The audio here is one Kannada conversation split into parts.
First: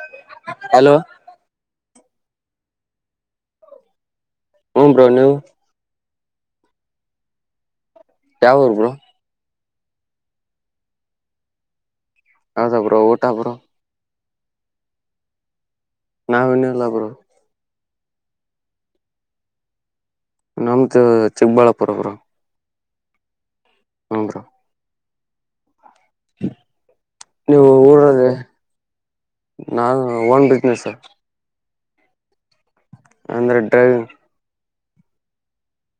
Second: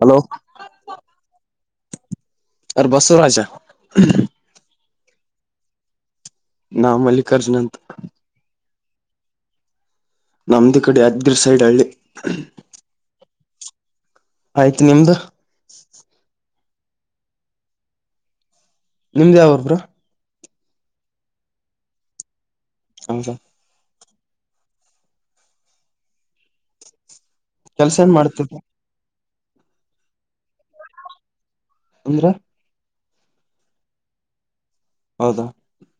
ಹಲೋ ಹಲೋ ಅವ್ರ್ ಬಸವರಾಜ ಹು ಬ್ರೋ ನೀವು. ನಾ ಮಲ್ಲಿಕಾರ್ಜುನ್ ಅಂತ ಯಾವುರ್ ಬ್ರೋ ನಮ್ದಿ ಇಕಡೆ ಯಾದ್ಗೀರ್ ಸೈಡ್ ಹಳ್ಳಿ. ಹೌದ ಬ್ರೋ ಊಟ ಬ್ರೋ ಆಯ್ತು ನಿಮ್ದು ನಾವ್ ಇನ್ನಿಲ್ಲ ಬ್ರೋ ನಿಮ್ದ ಯಾವುರ್ ಬ್ರೋ ನಮ್ದು ಚಿಕ್ಕಬಳ್ಳಾಪುರ ಬ್ರೋ ಹೌದ ಹೂ ಬ್ರೋ [unintelligible] ಕೆಲ್ಸ ಏನ್ ಮಾಡ್ತಿ ಬ್ರೋ ನಾನ್ ಓನ್ ಬಿಸ್ನೆಸ್. ಅಂದ್ರ ಅಂದ್ರೆ ಡ್ರೈವಿಂಗ್ ಹೌದ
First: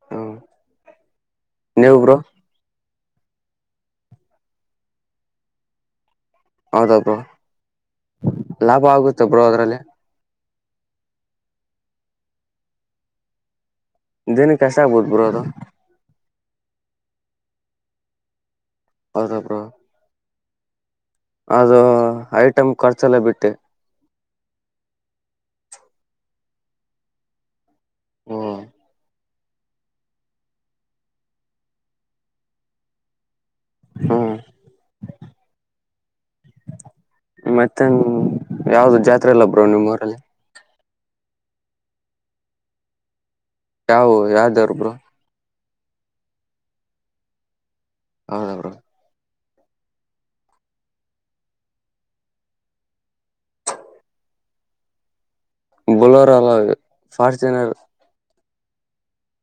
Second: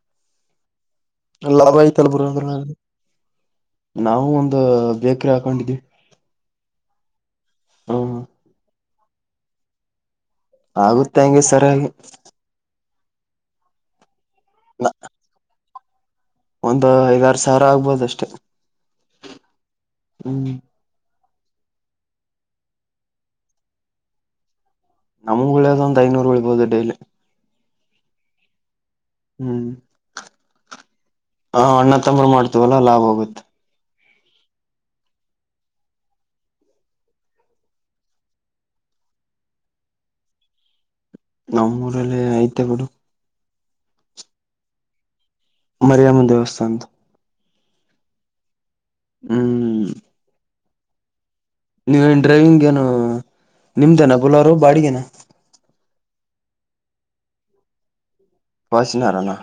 ಹ್ಮ ಇಲ್ಲ ಬೈ ಕಲ್ಬುರ್ಗಿ [unintelligible] ನಾವು ಒಂದು ಬೇಕ್ರಿ ಹಾಕೊಂಡಿದೀವಿ. ಹೌದಪ ಲಾಭ ಆಗುತ್ತೆ ಬ್ರೋ ಅದ್ರಲ್ಲಿ ಆಗುತ್ತೆ ಹಂಗೆ ಸರೆಗಿ ದಿನಕ್ಕೆಸ್ಟ್ ಆಗ್ಬೋದು ಬ್ರೋ ಅದು. ಒಂದು ಐದಾರು ಸಾವ್ರ ಆಗ್ಬೋದು ಅಷ್ಟೆ. ಹೌದ ಬ್ರೋ ಹ್ಮ್ ಅದು ಐಟಮ್ ಖರ್ಚೆಲ್ಲ ಬಿಟ್ಟಿ ನಮಗ್ ಉಳೆದ್ ಒಂದು ಐನೂರು ಉಳಿಬೋದು ಡೈಲಿ. ಓ ಹ್ಮ್ [unintelligible] ಹ ಅಣ್ಣ ತಂಬ್ರು ಮಾಡ್ತವಲ್ಲ ಲಾಭ ಆಗುತ್ತೆ. ಹ್ಮ ಮತ್ತೆ ಯಾವ್ದ್ ಜಾತ್ರೆ ಇಲ್ಲ ಬ್ರೋ ನಿಮ್ಮೂರಲ್ಲಿ ನಮ್ ಊರಲ್ಲ ಐತೆ ಬ್ರೋ ಯಾವವು ಯಾವ್ ದೇವ್ರ್ ಬ್ರೋ ಮರಿಯಮ್ಮನ್ ದೇವಸ್ಥಾನದು ಹೌದ ಬ್ರೋ ಹ್ಮ್ ನೀವ ಏನ್ ಡ್ರೈವಿಂಗ್ ಏನು ನಿಮ್ದೇನಾ ಬುಲರು ಬಾಡಿಗೆೇನ ಬುಲರ್ ಅಲ್ಲ ಅದು ಫಾರ್ಚುನರ್ ಫಾರ್ಚುನರ ನಾ.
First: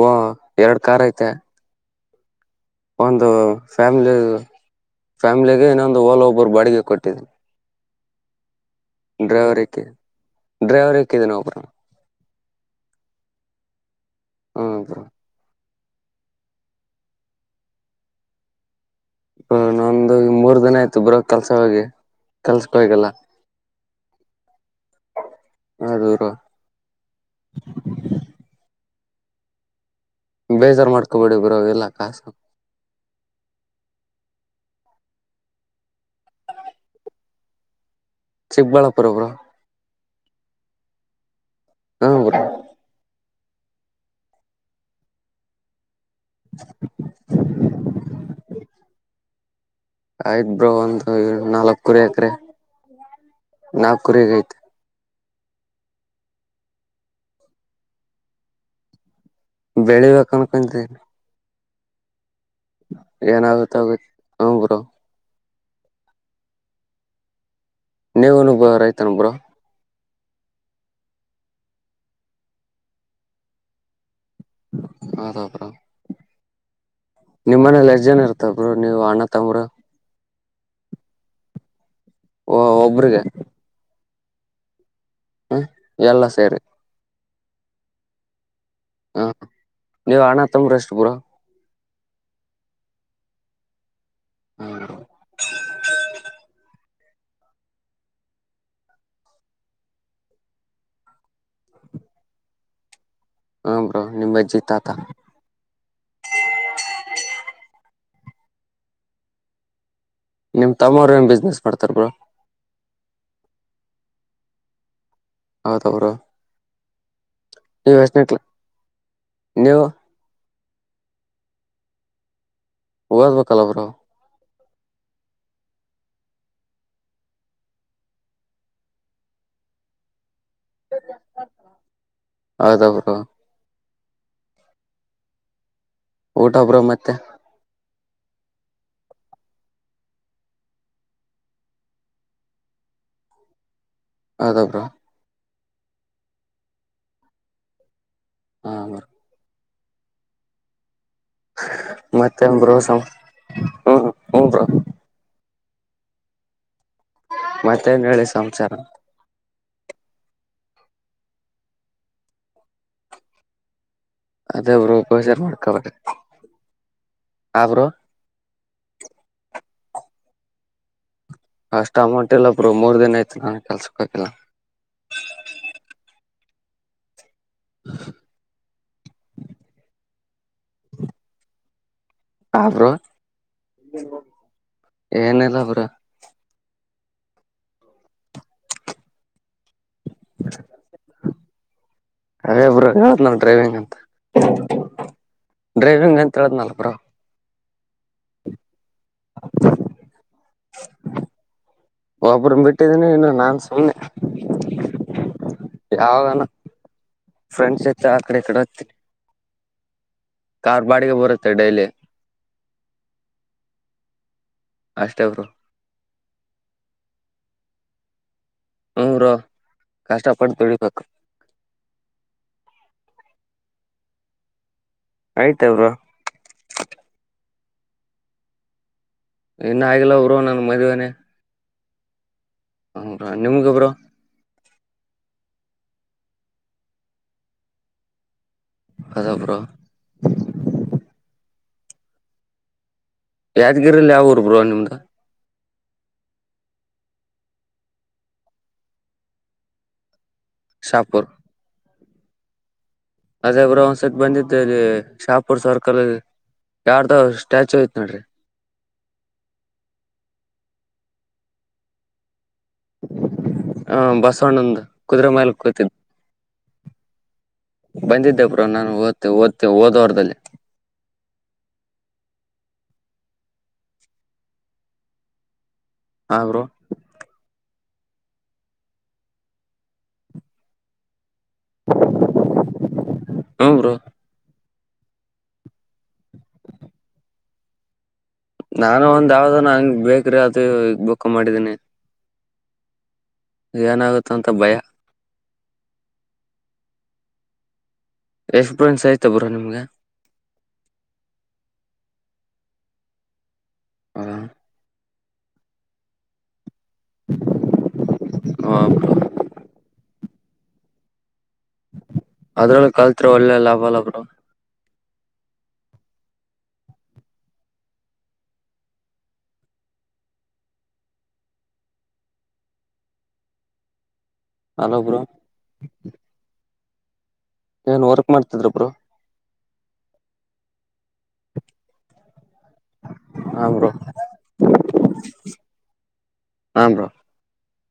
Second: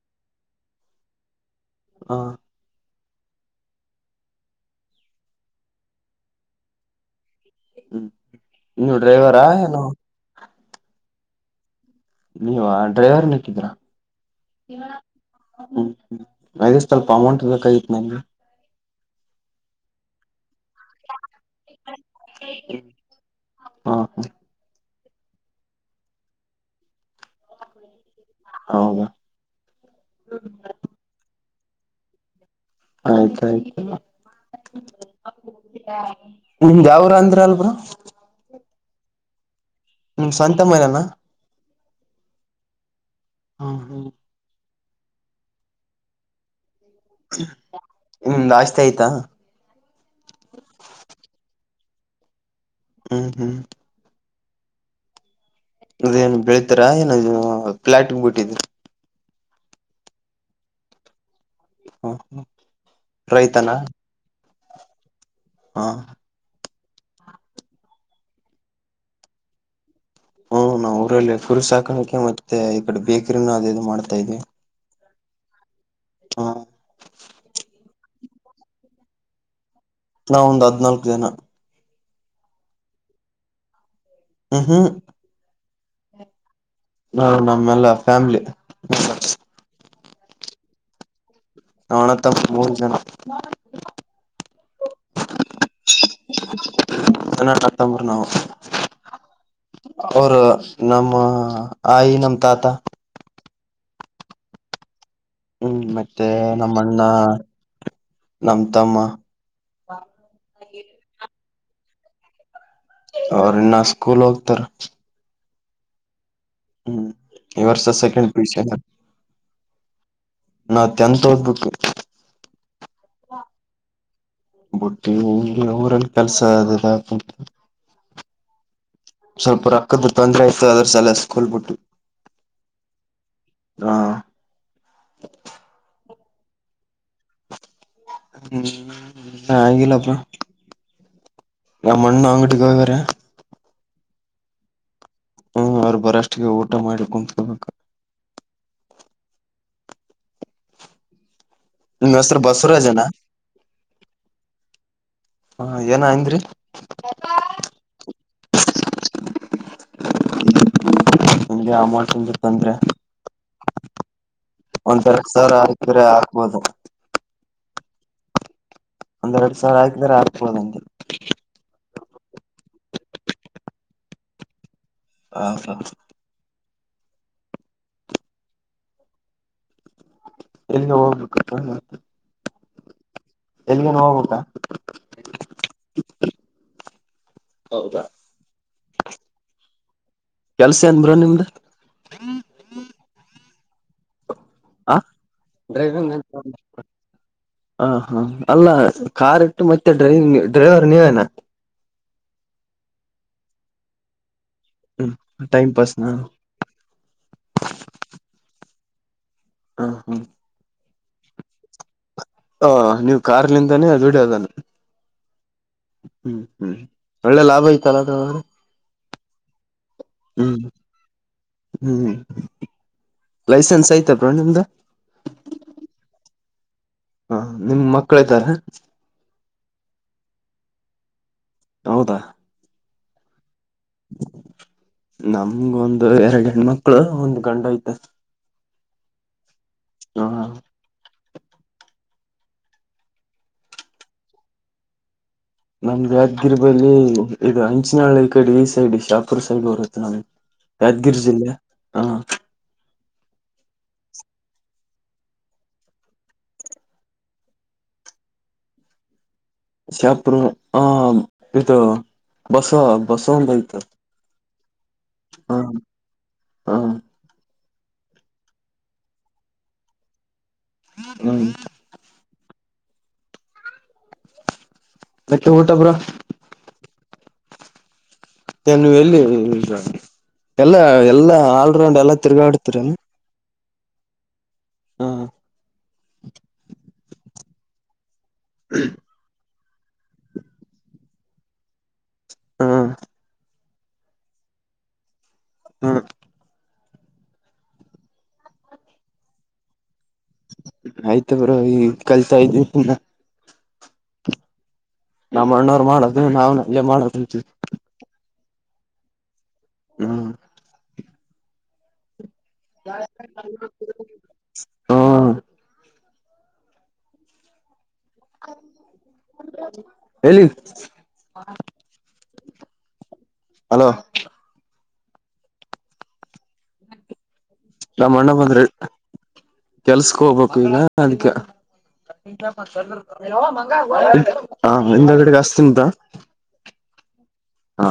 ಓಹ ಎರಡ ಕಾರ್ ಐತೆ. ಆ. ಒಂದು ಫ್ಯಾಮ್ಲಿ ಫ್ಯಾಮಿಲಿಗೆ ಇನ್ನೊಂದು ಓಲ ಒಬ್ಬರು ಬಾಡಿಗೆ ಕೊಟ್ಟಿದನಿ. ಹ್ಮ್ ನೀವು ಡ್ರೈವರಾ ಏನು. ಡ್ರೈವರರಿಗೆ ಒಬ್ಬರನಾ. ನೀವಾ ಡ್ರೈವರ್ ಹಾಕ್ಕಿದಿರಾ. ಹ್ಮ್ ಇವನಾ. ಬ್ರೋ ಹ್ಮ ಅದೇ ಸ್ವಲ್ಪ ಅಮೌಂಟ್ ಬೇಕಾಗಿತ್ತು ನಂಗೆ. ಅ ನೊಂದ ಮೂರ್. ಅದನ ಆಯ್ತು ಬ್ರೊ ಕಲ್ಸ ಹೋಗಿ ಕಲ್ಸಕೊಗಿಲ್ಲಾ. ಹಾ ಹಾ ಅದೂರಾ. ಹೌದಾ ಬೇಜಾರ್ ಮಾಡ್ಕೊಬೇಡಿ. ಬ್ರೊ ಇಲ್ಲಾ ಕಾಸ. ಆಯ್ತಯ್ತ ನಿಮ್ದ ಯಾ ಊರು ಅಂದ್ರ ಅಲ್ ಬ್ರೋ. ಚಿಕ್ಕಬಳ್ಳಾಪುರ ಬ್ರೋ. ನಿಮ ಸ್ವಂತ ಮೈನೆ ನಾ. ಹು ಬ್ರೋ. ಹಾ ಹಾ. [inaudible] ನಿಮ್ದ ಆಸ್ತಿ ಐತಾ. ಐತ್ ಬ್ರೋ ಒಂದು ನಾಲ್ಕೂರು ಎಕ್ರೆ. ಹ್ಮ್ ಹ್ಮ್ ನಾಕ್ ಕುರೆಗೆ ಅದೇಏನ್ ಬೆಳಿತಾರಾ ಏನ ಪ್ಲ್ಯಾಟ್ ಗ ಬಿಟ್ಟಿದ್ರ. ಬೆಳಿಬೇಕ ಅನ್ಕೊಂತೀನ. ಹಾ ಹಾ. ಏನಾಗುತ್ತೋ ಗೊತ್ ಹು ಬ್ರೋ. ಹಾ. ನೀವನು ಬ ರೈತನ ಬ್ರೋ. ಹ್ಮ ನಾ ಊರಲ್ಲಿ ಕುುರಿ ಸಾಕನಿಕೆ ಮತ್ತೆ ಈ ಕಡೆ ಬೇಕರಿನ ಅದು ಇದು ಮಾಡ್ತಾ ಇದೀವಿ. ಹೌದಾ ಬ್ರೊ. ಹಾ. ನಿಮ್ಮ್ ಮನೇಲಿ ಎಜ್ ಜನ ಇರ್ತಬ್ರು ನೀವ್ ಅಣ್ಣಾ ತಂಬ್ರ. ನಾವ ಒಂದ ಹದ್ನಾಲ್ಕ ಜನಾ. ಓ ಒಬ್ರಿಗೆ. ಹ್ಮ್ ಹ್ಮ್. ಹ್ಮ ಎಲ್ಲಾ ಸೆರಿ. ನಾ ನಮ್ಮೆಲ್ಲಾ ಫ್ಯಾಮ್ಲಿ. ಹಾ. ನೀವ್ ಅಣ್ಣ ತಂಬ್ರ ಎಷ್ಟು ಬ್ರೋ. ನಾವ ಅಣ್ಣ ತಮ್ಮ ಮೂರ ಜನಾ. ಹ. ಅ ಅ ತಂಬ್ರ ನಾವು ಅವರು ನಮ್ಮ ಆಯಿ ನಮ್ಮ ತಾತಾ. ಹ ಬ್ರೋ ನಿಮ್ ಅಜ್ಜಿ ತಾತಾ. ಹ್ಮ್ ಮತ್ತೆ ನಮ್ಮಣ್ಣ ನಮ್ಮ ತಮ್ಮಾ. ನಿಮ್ ತಮ್ಮೋರ ಏನ್ ಬಿಸ್ನೆಸ್ ಮಾಡ್ತಾರ್ ಬ್ರೊ ಅವರಿನ್ನಾ ಸ್ಕೂಲೋಕ್ತರ. ಹೌದ ಬ್ರೊ. ಹ್ಮ. ಇವರ್ಷ ಸೆಕೆಂಡ್ ಪಿ ಯು ಸಿ ಅಲ್ಲ. ನೀವು ನಾ ಟೆಂತ್ ಓದ ಬಿಟ್ವಿ. ಓದ್ಬೇಕಲ್ಲಾ ಬ್ರೊ. ಬುಟ್ಟಿ ಊರನ್ ಕೆಲ್ಸ ಅದಂತ ಸ್ವಲ್ಪ ರೊಕ್ಕದ ತೊಂದ್ರೆ ಆಯ ತ ಅದರ್ ಸಲೇ ಸ್ಕೂಲ್ ಬುಟ್ಟು. ಹೌದ ಬ್ರೋ ಹಾ ಊಟಾ ಬ್ರೊ ಮತ್ತೆ. ಹ್ಮ ಇನ್ನ್ ಆಗಿಲ್ಲಾ ಬ್ರೊ ನಮ್ಮಣ್ಣ ಅಂಗಡಿಗೆ ಹೋಗ್ಯಾರೆ. ಹೌದಾ ಬ್ರೊ. ಹ್ಮ ಅವರು ಬರೋಷ್ಟಿಗೆ ಊಟ ಮಾಡಿ ಕುಂತ್ಕೋಬೇಕ. ಹಾ ಬ. ನಿಮ್ ಹೆಸರು ಮತ್ತೆನ್ ಬ್ರೊ ಸಂ ಬಸವರಾಜನಾ ಹ್ಮ ಹು ಬ್ರೊ. ಹಾ ಏನ ಅಂದ್ರಿ. ಮತ್ತೇನ್ ಹೇಳಿ ಸಂಸಾರಾ. ನಮಗೆ ಅಮೌಂಟ್ ಹೇಳಿದ್ ತಂದ್ರಾ. ಅದೇ ಬ್ರೋ ಒಂದರಕ್ ಗೋಚರ್ ಸಾರ ಮಾಡ್ಕೊಬೇಕ್ರಿ ಹಕರೆ ಹಾಕ್ಬೋದು. ಆ ಬ್ರೋ ಒಂದೆರಡ್ ಸಾವಿರ ಹಾಕಿದರೆ ಆಕ್ಬೊದಂದೆ. ಅಷ್ಟ ಅಮೌಂಟ್ ಇಲ್ಲ ಬ್ರೊ ಮೂರ್ ದಿನ ಆಯ್ತು ನಾ ಕೆಲ್ಸಕ್ ಹೋಗಿಲ್ಲಾ. ಆ ಹಾ. [inaudible] ಎಲ್ಲಿಗೆ ಹೋಗ್ಬೇಕಪ್ಪಾ. ಹಾ ಬ್ರೊ. ಎಲ್ಲಿಗೇನ ಹೋಗ್ಬೇಕ ಹ ಹೌದ ಕೆಲ್ಸ ಏನ್ ಬ್ರೊ ನಿಮ್ದು ಲ ಡ್ರೈವಿಂಗ್ ಅಂತ ಹ [unintelligible] ಡ್ರೈವಿಂಗ್ ಅಂತ [unintelligible] ಹ ಹ ಅಲ್ಲ ಕಾರ್ ಇಟ್ಟು ಮತ್ತೆ ಡ್ರೈವಿಂಗ್ ಡ್ರೈವರ್ ನೀವೇನ ಒಬ್ಬ್ರ ಬಿಟ್ಟಿದೀನಿ ಇನ್ನು ನಾನ್ ಸುಮ್ಮ್ನೆ ಹ್ಮ್ ಟೈಮ್ ಪಾಸ್ ನ ಯಾವಾಗನ [unintelligible] ಫ್ರೆಂಡ್ಸ್ ಜೊತೆ ಆ ಕಡೆ ಇ ಕಡೆ ಓತ್ ಹ ಹ ಅದ್ ಬಾಡಿಗೆ ಬರುತ್ತೆ ಡೈಲಿ ಹ ನೀವು ಕಾರ್ಲಿಂದನೇ ದುಡಿದೆನ್ [unintelligible] ಅಷ್ಟೇ ಬ್ರೋ ಹ್ಮ್ ಹ್ಮ್ ಒಳ್ಳೆ ಲಾಭ ಐ ತಲೋದನ ಹೂ ಬ್ರೋ [unintelligible] ಕಷ್ಟಪಟ್ ದುಡಿಬೇಕ್ ಹ್ಮ್ ಲೈಸೆನ್ಸ್ ಐತೆ ಬ್ರೋ ನಿಮ್ದು ಐತೆ ಬ್ರೋ ಹ ನಿಮ್ಗ್ ಮಕ್ಳ ಇದರ ಇನ್ನ ಆಗಿಲ್ಲ ಬ್ರೋ ನನ್ ಮದ್ವೆೇನೆ. ಹೌದ ಹೌದ ನಿಮುಗ ಬ್ರೋ ನಮ್ಗ ಒಂದು ಎರಡ್ ಹೆಣ್ ಮಕ್ಳು ಒಂದ್ ಗಂಡು ಐತೆ. ಹೌದ ಬ್ರೋ ಹ ಯಾದ್ಗಿರಿಲ್ಲಿ ಯಾವ್ ಊರ್ ಬ್ರೋ ನಿಮ್ದು. ನಮ್ ಯಾದ್ಗೀರ್ ಬಲ್ಲಿ ಇದು ಅಂಚಿನಳ್ ಈ ಕಡೆ ಈ ಸೈಡ್ ಶಾಪುರ್ ಸೈಡ್ ಬರುತ್ತೆ ನಮ್ದ್ ಯಾದ್ಗೀರ್ ಶಾಪುರ್ ಜಿಲ್ಲೆ ಹಾ ಅದೇ ಬ್ರೋ ಒಂದ್ಸತಿ ಬಂದಿದ್ದಲ್ಲಿ ಶಾಪುರ್ ಸರ್ಕಲ್ [unintelligible] ಯಾರ್ದ ಸ್ಟ್ಯಾಚೂ ಐತ್ ನೋಡ್ರಿ. ಶಾಪರ ಹ ಇದು ಬಸ್ವ ಬಸ್ವ ಅಂತ ಐತದ ಆ ಬಸವಣ್ಣಂದು ಕುದುರೆ ಮೇಲೆ [unintelligible] ಕೂತಿದ್ ಹ ಹ ಬಂದಿದ್ದೆ ಬ್ರೋ ನಾನು ಓದ್ತೆ ಓದ್ತೆ ಓದ್ ವಾರ್ದಲ್ಲಿ. ಹ್ಮ ಮತ್ತೆ ಊಟ ಬ್ರೋ ಹ ಬ್ರೋ [unintelligible] ನು ಎಲ್ಲಿಗ ಎಲ್ಲಾ ಎಲ್ಲಾ ಆಲ್ರೌಂಡ್ ಎಲ್ಲಾ ತಿರ್ಗಾಡ್ತರನು ಹೂಮ್ ಬ್ರೋ. ಹ್ಮ ನಾನು ಒಂದ್ ಯಾವ್ದ ಬೇಕ್ರೀ ಅದು ಬುಕ್ಕಾ ಮಾಡಿದೀನಿ ಹ ಏನಾಗುತ್ತ ಅಂತ ಭಯ. ಹ್ಮ ಎಕ್ಸ್ಪೀರಿಯನ್ಸ್ ಆಯ್ತಾ ಬ್ರೋ ನಿಮ್ಗೆ. ಆಯ್ತ್ ಬ್ರೋ ಈ ಕಲ್ತಾ ಇದ್ವಿ ಪು ಹ ನಮ್ಮ್ ಅಣ್ಣೋರು ಮಾಡೋದು ನಾವು ನಂಗೆ ಮಾಡ್ಕುಂತಿವಿ. ಹ ಹ್ಮ್ [inaudible] ಅದ್ರಲ್ಲಿ ಕಲ್ತ್ ಒಳ್ಳೆ ಲಾಭ ಹಲ್ವಾ ಬ್ರೋ. ಹ್ಮ್ [inaudible] ಎಲ್ಲಿ ಹಲೋ. ಹಲೋ ಬ್ರೋ ಏನ್ ನಮ್ಮ್ ಅಣ್ಣ ವರ್ಕ್ ಬಂದ್ರೆ ಮಾಡ್ತಿದ್ರ ಬ್ರೋ ಕೆಲ್ಸಕ್ ಹೋಗ್ಬೇಕು ಈಗ. ಅದ್ಕ್ಕೆ. ಹಾ ಬ್ರೋ [unintelligible] ಹಿಂದಗಡೆ ಹಾಸತೀನಿ ತಗೋ ಹಾ ಬ್ರೋ [inaudible] ಹಾ